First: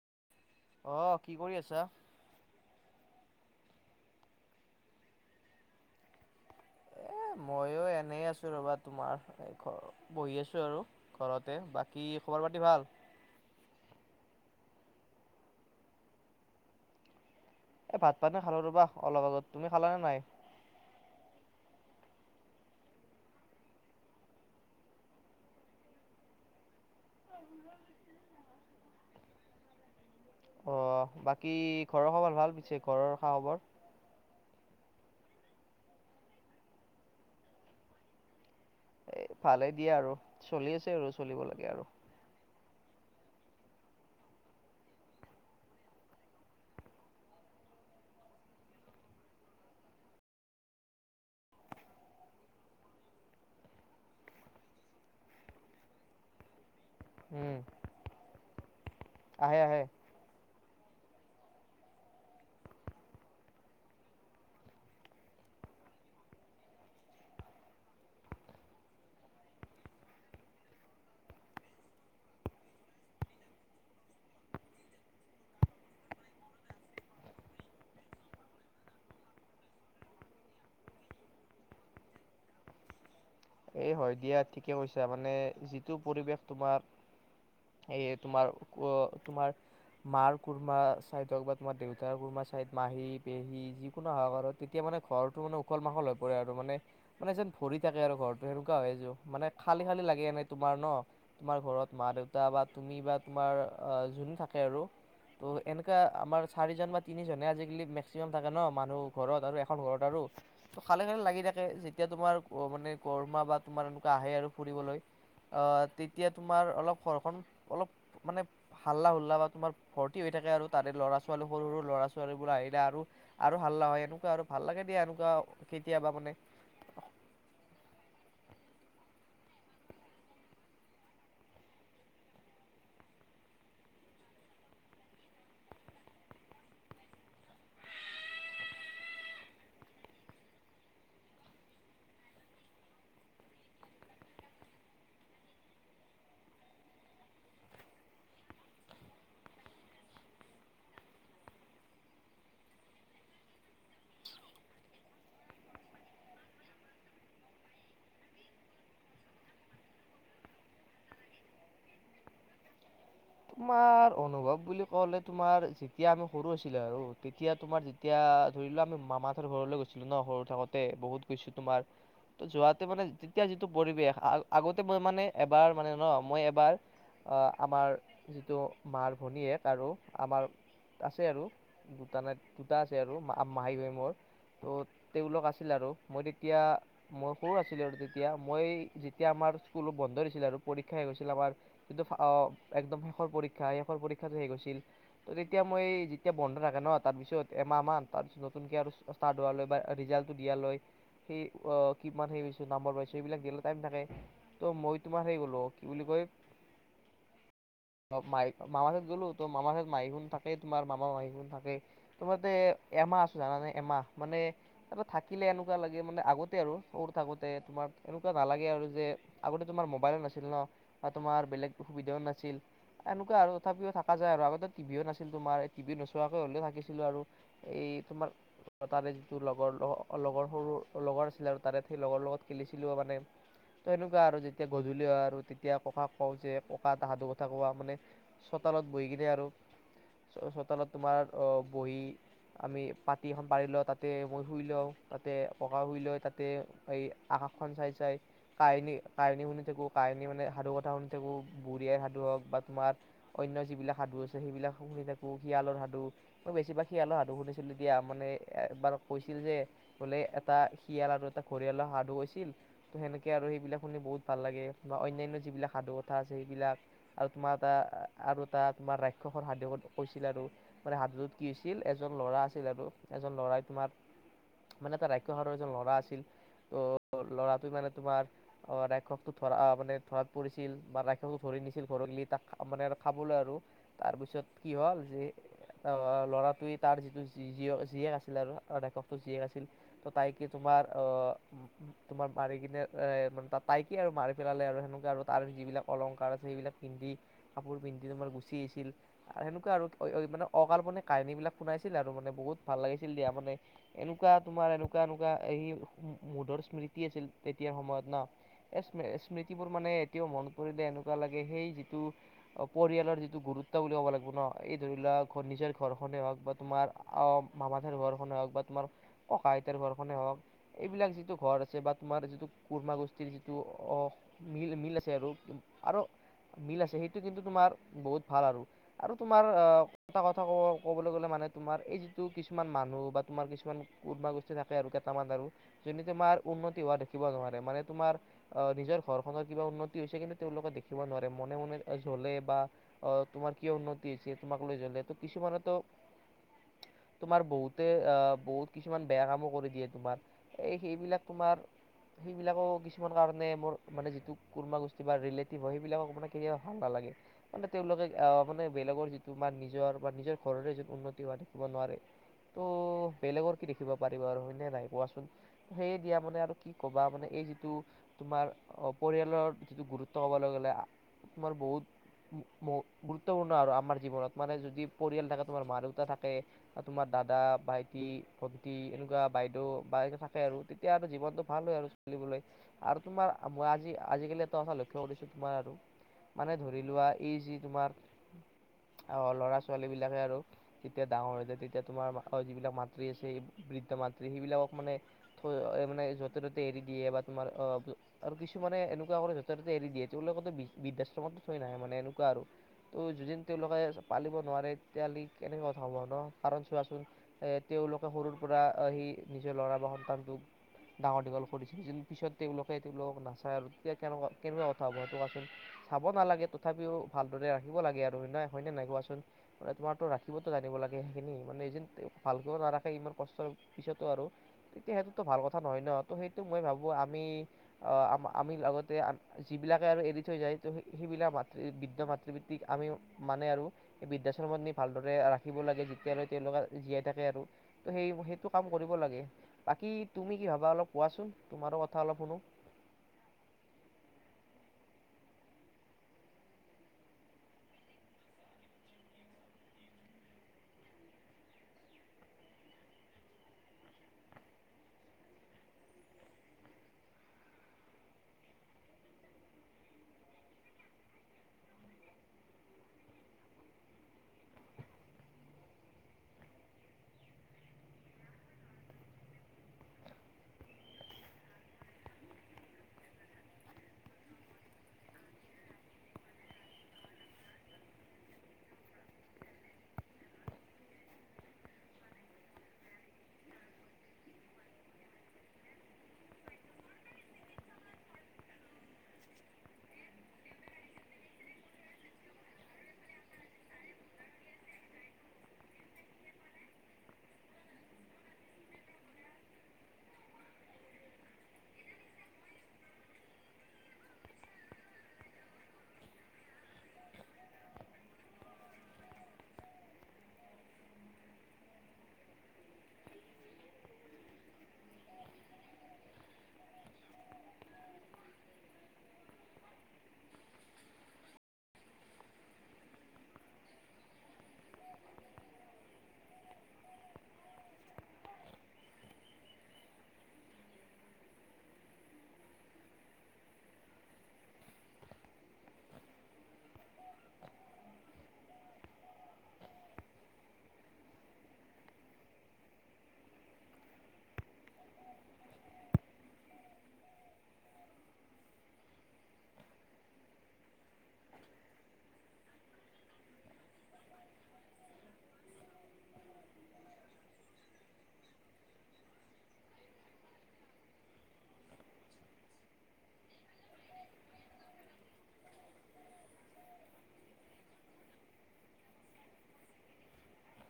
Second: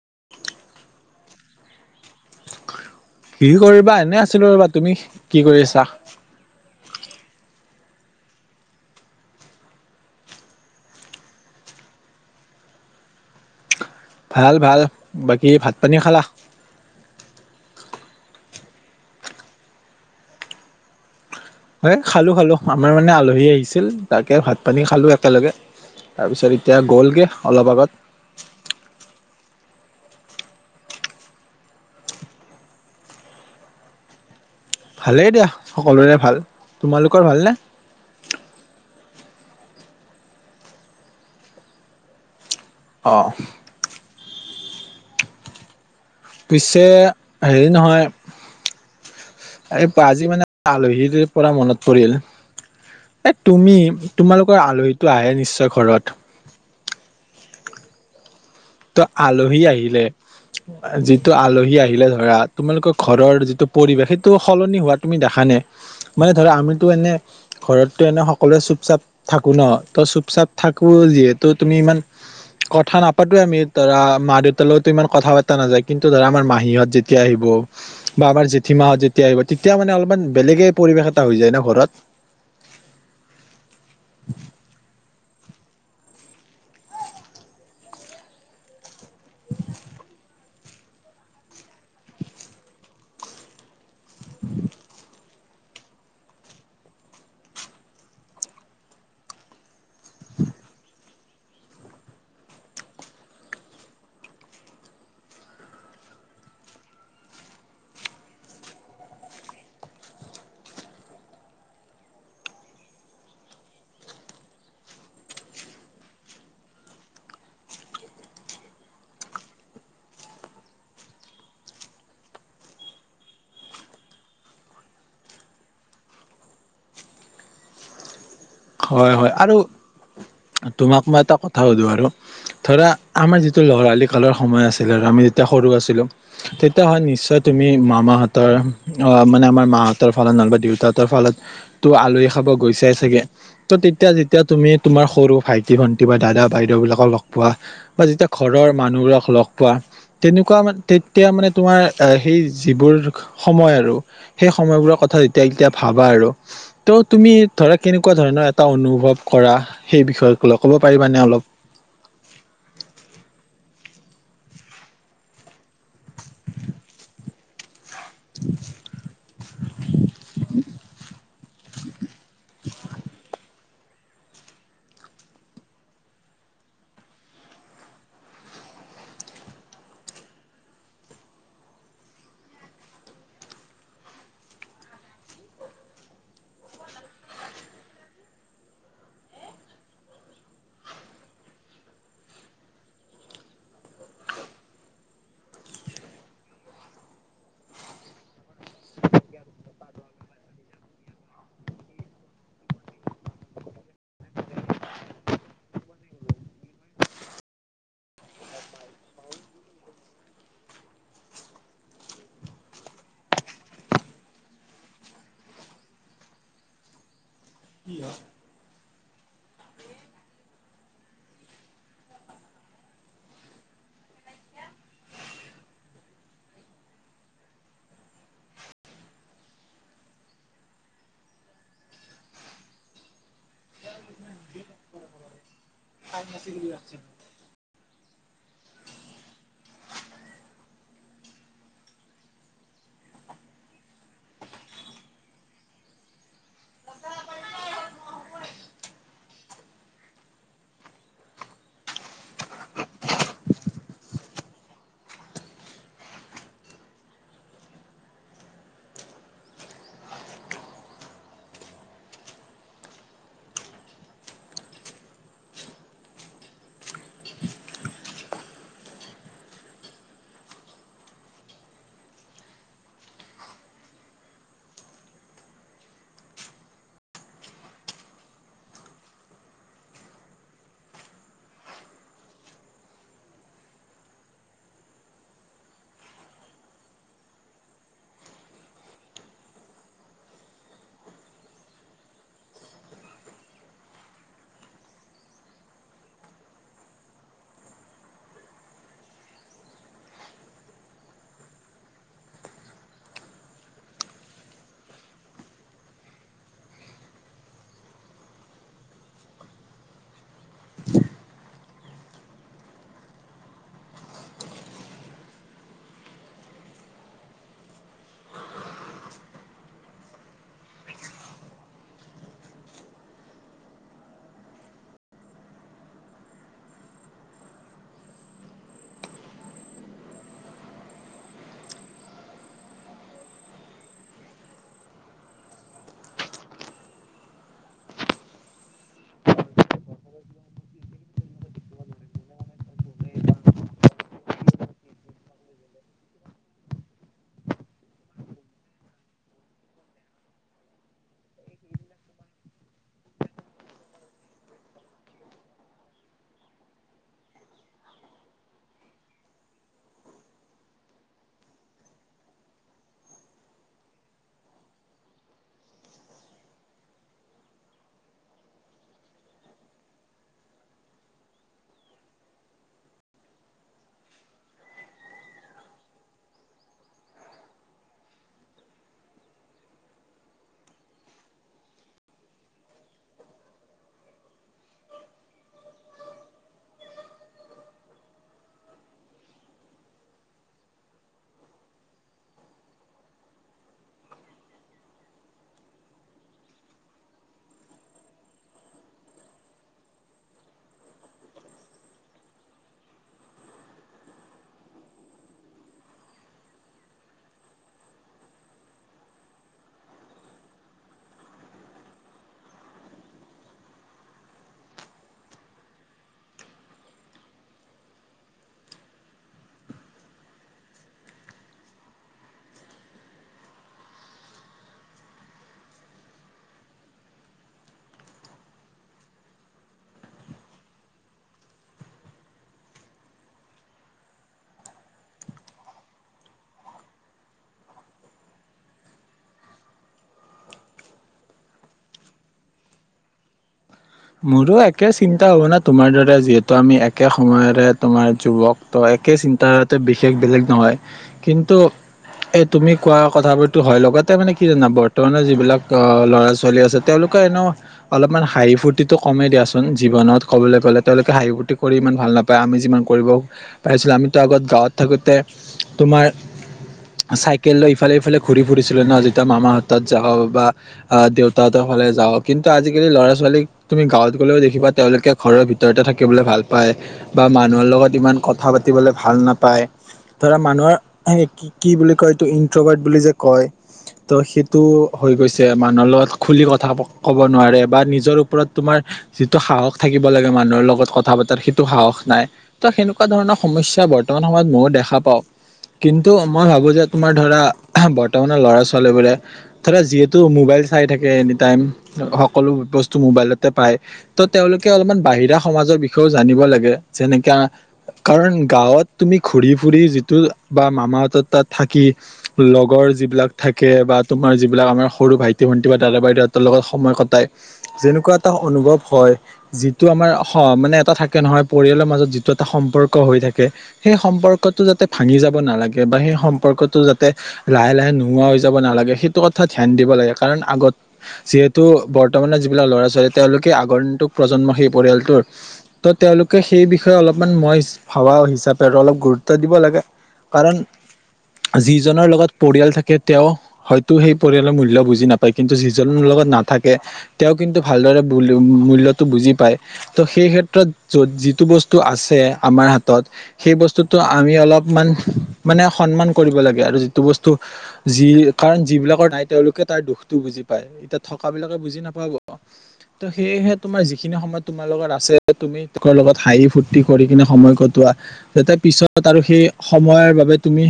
[inaudible] অ', কি কৰি আছা? কি কৰিবা এনে আছিলো ৰ'বা। তুমি কি কৰিছা? এ, ময়ো এনে আছো ৰবা তোমাৰ ঘ বহি আছো আৰু ঘৰতে, বাকী খবৰ পাতি ভাল? ভাল, ভাল। বাকী ভাত পানী খালা? এ, ভাত পানী খালো ৰবা অলপ আগত। তুমি খালানে নাই? এ, খালো, খালো। আমাৰ মানে আলহী আহিছিল তাকে ভাত পানী খালো একেলগে। তাৰ পিছত এতিয়া গ'লগে। অলপ আগত। অ', বাকী ঘৰৰ খবৰ ভাল পিছে ঘৰৰ খা খবৰ? ভালেই দিয়া, সকলোৰে ভাল। তোমালোকৰ ভালনে? এ, ভালে দিয়া আৰু, চলি আছে আৰু চলিব লাগে আৰু। অ'। পিছে হেৰি নহয়, এই আজি মানে আলহী পৰা মনত পৰিল, এই তুমি তোমালোকৰ আলহীটো আহে নিশ্চয় ঘৰত। উ। ত আলহী আহিলে। যিটো আলহী আহিলে ধৰা, তোমালোকৰ ঘৰৰ যিটো পৰিৱেশ, সেইটো সলনি হোৱা তুমি দেখা নে? মানে ধৰা আমিতো এনে ঘৰতটো এনে সকলোৱে চুপ-চাপ থাকো ন। ত চুপ-চাপ থাকো যিহেতু তুমি ইমান কথা নাপাতোৱে আমি। ধৰা মা-দেউতা লগততো ইমান কথা পাতা নাযায়। কিন্তু ধৰা আমাৰ মাহীহঁত যেতিয়া আহিব বা আমাৰ জেঠী মাহঁত যেতিয়া আহিব তেতিয়া মানে অলপমান বেলেগে পৰিবেশ এটা হৈ যায় ন ঘৰত। এ, হয় দিয়া ঠিকে কৈছা, মানে যিটো পৰিৱেশ তোমাৰ এই তোমাৰ অ', তোমাৰ মাৰ কোনোবা চাইদ হ'ক বা তোমাৰ দেউতাৰ কোনোবা চাইদ মাহী, পেহী যিকোনো আহক আৰু তেতিয়া মানে ঘৰটো মানে উখল মাখল হৈ পৰে আৰু মানে, মানে যেন ভৰি থাকে আৰু ঘৰ সেনেকুৱা হয়যো। মানে খালী খালী লাগে এনে তোমাৰ ন? তোমাৰ ঘৰত মা-দেউতা বা তুমি বা তোমাৰ জোন থাকে আৰু তো এনেকুৱা আমাৰ চাৰিজন বা তিনিজনে আজিকালি মেক্সিমাম থাকে ন? মানুহ ঘৰত আৰু এখন ঘৰত আৰু ত' খালি, খালি লাগি থাকে যেতিয়া তোমাৰ মানে বৰমা বা তোমাৰ এনেকুৱা আহে আৰু ফুৰিবলৈ। অ', তেতিয়া তোমাৰ অলপ ঘৰখন অলপ মানে হাল্লা-হুল্লা বা তোমাৰ ভৰ্তি হৈ থাকে আৰু তাৰে ল'ৰা ছোৱালী সৰু সৰু ল'ৰা ছোৱালীবো আহিলে আৰু, আৰু হাল্লা হয় এনেকুৱা আৰু ভাল লাগে দিয়া এনেকুৱা কেতিয়াবা মানে। হয় হয় আৰু তোমাক মই এটা কথা সুধো আৰু ধৰা আমাৰ যিটো লৰালি কালৰ সময় আছিল আৰু আমি যেতিয়া সৰু আছিলো তেতিয়া হয় নিশ্চয় তুমি মামাহঁতৰ মানে আমাৰ মাহঁতৰ ফালত নহবা দেউতাহঁতৰ ফালত তো আলহী খাব গৈছোই চাগে ত তেতিয়া যেতিয়া তুমি তোমাৰ সৰু ভাইটি ভন্টি বা দাদা বাইদেউ বিলাকক লগ পোৱা বা যেতিয়া ঘৰৰ মানুহবোৰাক লগ পোৱা তেনেকুৱা মান তেতিয়া মানে তোমাৰ সেই যিবোৰ সময় আৰু সেই সময়বোৰৰ কথা যেতিয়া এতিয়া ভাবা আৰু ত তুমি ধৰা কেনেুৱা নেকুৱা ধৰণৰ এটা অনুভৱ কৰা সেই বিষয় লৈ ক'ব পাৰিবানে অলপ তোমাৰ অনুভৱ বুলি কলে তোমাৰ যেতিয়া আমি সৰু আছিলে আৰু তেতিয়া তোমাৰ যেতিয়া ধৰিলোৱা আমি মামাহথৰ ঘৰলৈ গৈছিলো ন সৰু থাকোতে বহুত গৈছো তোমাৰ ত যোৱাতে মানে তেতিয়া যিটো পৰিৱেশ আগতে মই মানে এবাৰ মানে ন মই এবাৰ আমাৰ যিটো মাৰ ভনীয়েীয়েক আৰু আমাৰ আছে আৰু দুটা নাই দুটা আছে আৰু মাহাই হৈ মোৰ ত' তেওঁলোক আছিল আৰু মই তেতিয়া মই সৰু আছিলোঁ আৰু তেতিয়া মই যেতিয়া আমাৰ স্কুলো বন্ধ দিছিলে আৰু পৰীক্ষা শেষ হৈছিল আমাৰ যিটো একদম শৰ পৰীক্ষা শষৰ পৰীক্ষা হেই গৈছিল ত তেতিয়া মই যেতিয়া বন্ধ থখা ন তাৰ পিছত এমাহ মান তাৰপিছত চুনক আৰু চাহ ধুৱোৱা লৈ বা ৰিজাল্টটো দিয়াালৈ সেই কিমান সেই নাম্বৰ পাইছ সেইবিলাক দিয়ালৈ টাইম থাকে ত' মই তোমাৰ হেই গলো কি বুলি কয় ম মামাৰ চত গ'লো তো মামাৰ তত মাহীখন থাকেই তোমাৰ মামা মাহীখন থাকেই তোমাৰতে এমাহ আছো জানাানে এমাহ মানে তাৰ থাকিলে এনেকুৱা লাগে মানে আগতে আৰু সৰু থাকোতে তোমাৰ এনেকুৱা নালাগে আৰু যে আগতে তোমাৰ মোবাইলো নাছিল ন বা তোমাৰ বেলেগ অসুবিধাও নাছিল এনেকুৱা আৰু তথাপিও থাককা যায় আৰু আগতে টিভিও নাছিল তোমাৰ এই টিভি নোচোৱাকে হ'লেও থাকিছিলো আৰু এই তোমাৰ তাৰে যিটো লগৰ লগৰ সৰু লগৰ আছিলে আৰু তাৰে সেই লগৰ লগত খেলিছিলো মানে ত এনেকুৱা আৰু যেতিয়া গধূলি হয় আৰু এতিয়া প্ৰকাশ কওঁ যে পকাাহাদ [inaudible] মানে চোতালত বহি কিনে আৰু চোতালত তোমাৰ আহ বহি আমি পাতি এখন পাৰি লওঁ তাতে মই শুই লওঁ তাতে পকা শুই লৈ তাতে এই আকাশখন চাই- চাই কাহিনী কাহিনী শুনি থাকো কাহিনী মানে সাধু কথা শুনি থাকো বুঢ়ী আই সু সাধুহওক বা তোমাৰ অন্য যিবিলাক সাধু আছে সেইবিলাক শুনি থাকো শিয়ালৰ সাধু মই বেছিভাগ শিয়ালৰ সাধু শুনিছিলো দতিিয়া মানে এবাৰ কৈছিল যে বোলে এটা শিয়াল আৰু এটা ঘৰিয়ালৰ সাধু হৈছিল ত সেনেকে আৰু সেইবিলাক শুনি বহুত ভাল লাগে বা অন্যান্য যিবিলাক সাধু কথা আছে সেইবিলাক। আৰু তোমাৰ এটা আৰু এটা তোমাৰ ৰাক্ষসৰ সাধুত কৈছিল আৰু মানে সাধুটোত কি হৈছিল এজন লৰা আছিল আৰু এজন লৰাই তোমাৰ মানে এটা ৰাক্ষসাৰৰ এজন লৰা আছিল, ত' লৰাটোৱে মানে তোমাৰ ৰাক্ষসটো ধৰা মানে ধৰাত পৰিছিল বা ৰাক্ষসটো ধৰি নিছিল। াৰি ম [inaudible] পিন্ধি কাপোৰ পিন্ধি তোমাৰ গুচি আহিছিল সেনেুৱা আৰু মানে অকাল্পনেে কাহিনী বিলাক শুনাইছিল আৰু মানে বহুত ভাল লাগিছিল দিয়া মানে এনেকুৱা তোমাৰ এনেকুৱা- এনেকুৱা এই মুধৰ স্মৃতি আছিল তেতিয়া সময়ত ন এই্ম স্মৃতিবোৰ মানে এতিয়াও মন পৰিলে এনেকুৱা ল সেই যিটো পৰিয়ালৰ যিটো গুৰুত্ব বুলি ক'ব লাগিব ন এই ধৰি লোৱাক নিজৰ ঘৰখনেই হওক বা তোমাৰ আহ মামাথাইৰ ঘৰখনেই হওক বা তোমাৰ ককা আইতাৰ ঘৰখনে হওক এইবিলাক যিটো ঘৰ আছে বা তোমাৰ যিটো কুৰৰ্মা গোষ্ঠীৰ যিটো আহ মিল মিল আছে আৰু, আৰু মিল আছে, সেইটো কিন্ত তোমাৰ বহুত ভাল আৰু - আৰু তোমাৰ আহ এটা কথা ক কবলৈ গলে মানে তোমাৰ এই যিটো কিছুমান মানুহ বা তোমাৰ কিছুমান কোনোবা গোষ্ঠী থাকে আৰু কেইটামান আৰু যদি তোমাৰ উন্নতি হোৱা দেখিব নোৱাৰে মানে তোমাৰ আহ নিজৰ ঘৰ খনৰ কিবা উন্নতি হৈছে কিন্তু তেওঁলোকে ৰািব নোৱাৰে মনে মনে জ্বলে বা অ তোমাৰ কিয় উন্নতি হৈছে তোমাক লৈ জ্বলে, ত' কিছুমানেতো তোমাৰ বহুতে বহুত কিছুমান বেয়া কামো কৰি দিয়ে তোমাৰ এই সেইবিলাক তোমাৰ সেইবিলাকো কিছুমান কাৰণে মোৰ মানে যিটো কৰ্ম গোষ্ঠী বা লেট সেইবিলাকক মানে কেতিয়াবা ভাল নালাগে মানে তেওঁলোকে আহ মানে বেলেগৰ যিটো মান নিজৰ বা নিজৰ ঘৰৰে যিটো উন্নতি হোৱা দেখিব নোৱাৰে, ত' বেলেগৰ কি দেখিব পাৰিব আৰু হয়নেে নাই কোৱাচোন সেইয়ে দিয়া মানে আৰু কি কবা মানে এই যিটো তোমাৰ পৰিয়ালৰ যিটো গুৰুত্ব ক'বলৈ গ'লে তোমাৰ বহুত গুৰুত্বপূৰ্ণ আৰু আমাৰ জীৱনত মানে যদি পৰিয়াল থাকে তোমাৰ মা দেউতা থাকে তোমাৰ দাদা ভাইটি ভণ্টি এনেকুৱা বাইদেউ বাই থাকে আৰু তেতিয়া আৰু জীৱনটো ভাল হয় আৰু চলিবলৈ আৰু তোমাৰ মই আজি আজিকালি চ কৰিছো তোমাৰ আৰু মানে ধৰি লোৱা এই যি তোমাৰ আহ ল'ৰা ছোৱালী বিলাকে আৰু যেতিয়া ডাঙৰ হৈ যায় তেতিয়া তোমাৰ যিবিলাক মাতৃ আছে বৃদ্ধ মাতৃ সেইবিলাকক মানে থ মানে য'তে ত'তে এৰি দিয়ে বা তোমাৰ অ আৰু কিছু মানে এনেকুৱা কৰে ৰতে এৰি দিয়ে তেওঁলোকেতো বৃদ্ধাশ্ৰমতো থৈ নাহে মানে এনেকুৱা আৰু তো যদি তেওঁলোকে পালিব নোৱাৰে তেতিয়াহ'লে কেনেকৈ কথা সম্ভ ন, কাৰণ চোৱাচোন তেওঁলোকে সৰুৰ পৰা আহি নিজৰ ল'ৰা বা সন্তানটোক ডাঙৰ দীঘল কৰিছিল য পিছত তেওঁলোকে তেওঁলোকক নাচায় আৰু তেতিয়া কেনেকুৱা কেনেকুৱা কথা হ'ব সেইটো কোৱাচোন, চাব নালাগে তথাপিও ভালদৰে ৰাখিব লাগে আৰু হয় নয় হয়নে নাই কোৱাচোন মান তোমাৰতো ৰাখিবতো জানিব লাগে সেইখিনি মানে যোনে ভাল কৰিব নাৰাখে ইমান কষ্টৰ পিছতো আৰু তেতিয়া সেইটোতো ভাল কথা নহয় ন ত সেইটো মই ভাবো আমি আমি লগতে যিবিলাকে আৰু এৰি থৈ যায় ত সেইবিলাক মাতৃ বৃদ্ধ মাতৃবৃত্তিক আমি মানে আৰু বৃদ্ধাশ্ৰমত নি ভালদৰে ৰাখিব লাগে যেতিয়ালৈ তেওঁলোকে জীয়াই থাকে আৰু ত' সেই সেইটো কাম কৰিব লাগে বাকী তুমি কি ভাবা অলপ কোৱাচোন তোমাৰো কথা অলপ শুনো। মোৰো একে চিন্তা ভাৱনা তোমাৰ দাৰ যিহেতু আমি একে সময়ৰে তোমাৰ যুৱক ত একে চিন্তাধাৰ বিশেষ বেলেগ নহয় কিন্তু এই তুমি কোৱা কথাবোৰো হয় লগতে মানে কি জানা বৰ্তমানৰ যিবিলাক অ ল'ৰা ছোৱালী আছে তেওঁলোকে এনে অলপমান হাঁহি ফু তটো কমেই দিয়াচোন জীৱনত কবলৈ গলে তেওঁলোকে হাঁহি - ফূৰ্তি কৰি ইমান ভাল নাপায় আমি যিমান কৰিব পাৰিছিলো। আমিতো আগত গাঁৱত থাকোতে তোমাৰ চাইকেল লৈ ইফালে ইফালে ঘুৰি ফুৰিছিলো ন যেতিয়া মামাহ হত যাওঁ বা দেউতাহতৰ ফালে যাওঁ কিন্তু আজিকালি ল'ৰা ছোৱালীক তুমি গাঁৱত গ'লেও দেখিবা তেওঁলোকে ঘৰৰ ভিতৰতে থাকিবলৈ ভাল পায়। বা মানুহৰ লগত ইমান কথা পাতিবলৈ ভাল নাপায়। ধৰা মানুহৰ কি, কি বুলি কয় এইটো ইনটবাৰট বুলি যে কয় ত সেইটো হৈ গৈছে মানুহৰ লগত খুলি কথা ক'ব নোৱাৰে বা নিজৰ তোমাৰ যিটো সাহস থাকিব লাগে মানুহৰ লগত কথা পতাৰ সেইটো সাহস নাই। ত সেনেকুৱা ধৰণৰ সমস্যা বৰ্তমান সময়ত ময়ো দেখা পাওঁ। কিন্তু মই ভাবো যে তোমাৰ ধৰা বৰ্তমানৰ ল'ৰা- ছোৱালী বোৰে ধৰা যিহেতু মোবাইল চাই থাকে এনিটাইম সকলো মোবাইলতে পায়। ত' তেওঁলোকে অলপমান বাহিৰা সমাজৰ বিষয়েও জানিব লাগে। যেনেকাা কাৰণ গাঁৱত তুমি ঘুৰি ফুৰি যিটো বা মামাহত তাত থাকি লগৰ যিবিলাক থাকে বা তোমাৰ যিবিলাক আমাৰ সৰু ভাইটি, ভন্টি বা দাদা, বাইদউতৰ লগত সময় কটাই যেনেকুৱা এটা অনুভৱ হয় যিটো আমাৰ মানে এটা থাকে নহয় পৰিয়ালৰ মাজত যিটো এটা সম্পৰ্ক হৈ থাকে। সেই সম্পৰ্কটো যাতে ভাঙি যাব নালাগে বা সেই সম্পৰ্কটো যাতে লাহে-লাহে নোহোৱা হৈ যাব নালাগে সেইটো কথা ধিয়ান দিব লাগে। কাৰণ আগত যিহেতু বৰ্তমানে বিাক ল'ৰা-ছোৱালী তেওঁলোকে আগৰ দিনটোক প্ৰজন্ম সেই পৰিয়ালটোৰ ত তেওঁলোকে সেই বিষয়ে অলপমান মই ভবা হিচাপে আৰু অলপ গুৰুত্ব দিব লাগে। কাৰণ যিজনৰ লগত পৰিয়াল থাকে তেওঁ হয়তো সেই পৰিয়ালৰ মূল্য বুজি নাপায় কিন্তু যিজনৰ লগত নাথাকে তেওঁ কিন্তু ভালদৰে মূল্যটো বুজি পায়। ত' সেই ক্ষেত্ৰত য যিটো বস্তু আছে আমাৰ হাতত সেই বস্তুটো আমি অলপমান মানে সন্মান কৰিব লাগে আৰু যিটো বস্তু যি কাৰণ যিবিলাকৰ নাই তেওঁলোকে তাৰ দুখটো বুজি পায়। এতিয়া থকা বিলাকে বুজি নাপায় ত সেয়েহে তোমাৰ যিখিনি সময় তোমাৰ লগত আছে তুমি ত লগত হাঁহি, ফূুৰ্তি কৰি কিনে সময় কটোৱা যাতে পিছত আৰু সেই সময়ৰ বাবে তুমি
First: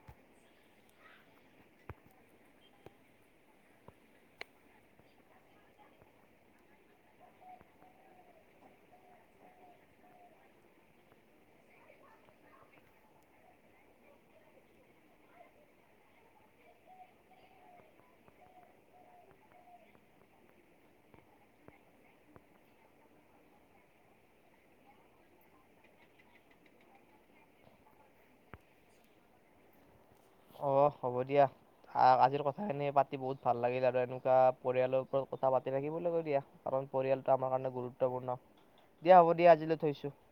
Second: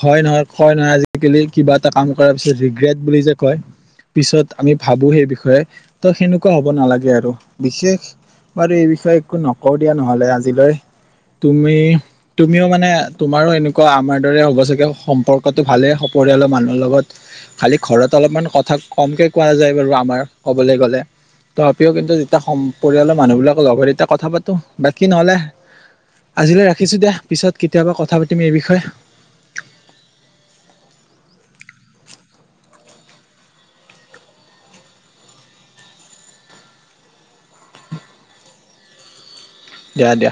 হয় নহয় কয় নহয় আজিকালি কিবা এটা কাম কৰাৰ পিছত ৰিগ্ৰেট বুলি যে কয়। পিছত আমি ভাবো সেই বিষয়ে ত, সেনেকুৱা হ'ব নালাগে আৰু বিশেষ বাৰু এই বিষয়ে একো নকওঁ দিয়া নহলে আজিলৈ তুমি তুমিও মানে তোমাৰো এনেকুৱা আমাৰ দৰে হ'ব চাগে সম্পৰ্কটো ভালেই পৰিৰিয়ালৰ মানুহৰ লগত খালি ঘৰত অলপমান কথা কমকে কোৱা যায় বাৰু আমাৰ কবলৈ গলে। তথাপিও কিন্তু যেতিয়া পৰিয়ালৰ মানুহবিলাকক লগ হয় তেতিয়া কথা পাতো। বাক নহলে আজিলৈ ৰাখিছো দিয়া। পিছত কেতিয়াবা কথা পাতিম এই বিষয়ে। অ হ'ব দিয়া। আজিৰ কথাখিনি পাতি বহুত ভাল লাগিল আৰু এনেকুৱা পৰিয়ালৰ ওপৰত কথা পাতি থাকিব ল দিয়া কাৰণ পৰিয়ালটো আমাৰ কাৰণে গুৰুত্বপূৰ্ণ। দিয়া হ'ব দিয়া। আজিলৈ থৈছো। দিয়া দিয়া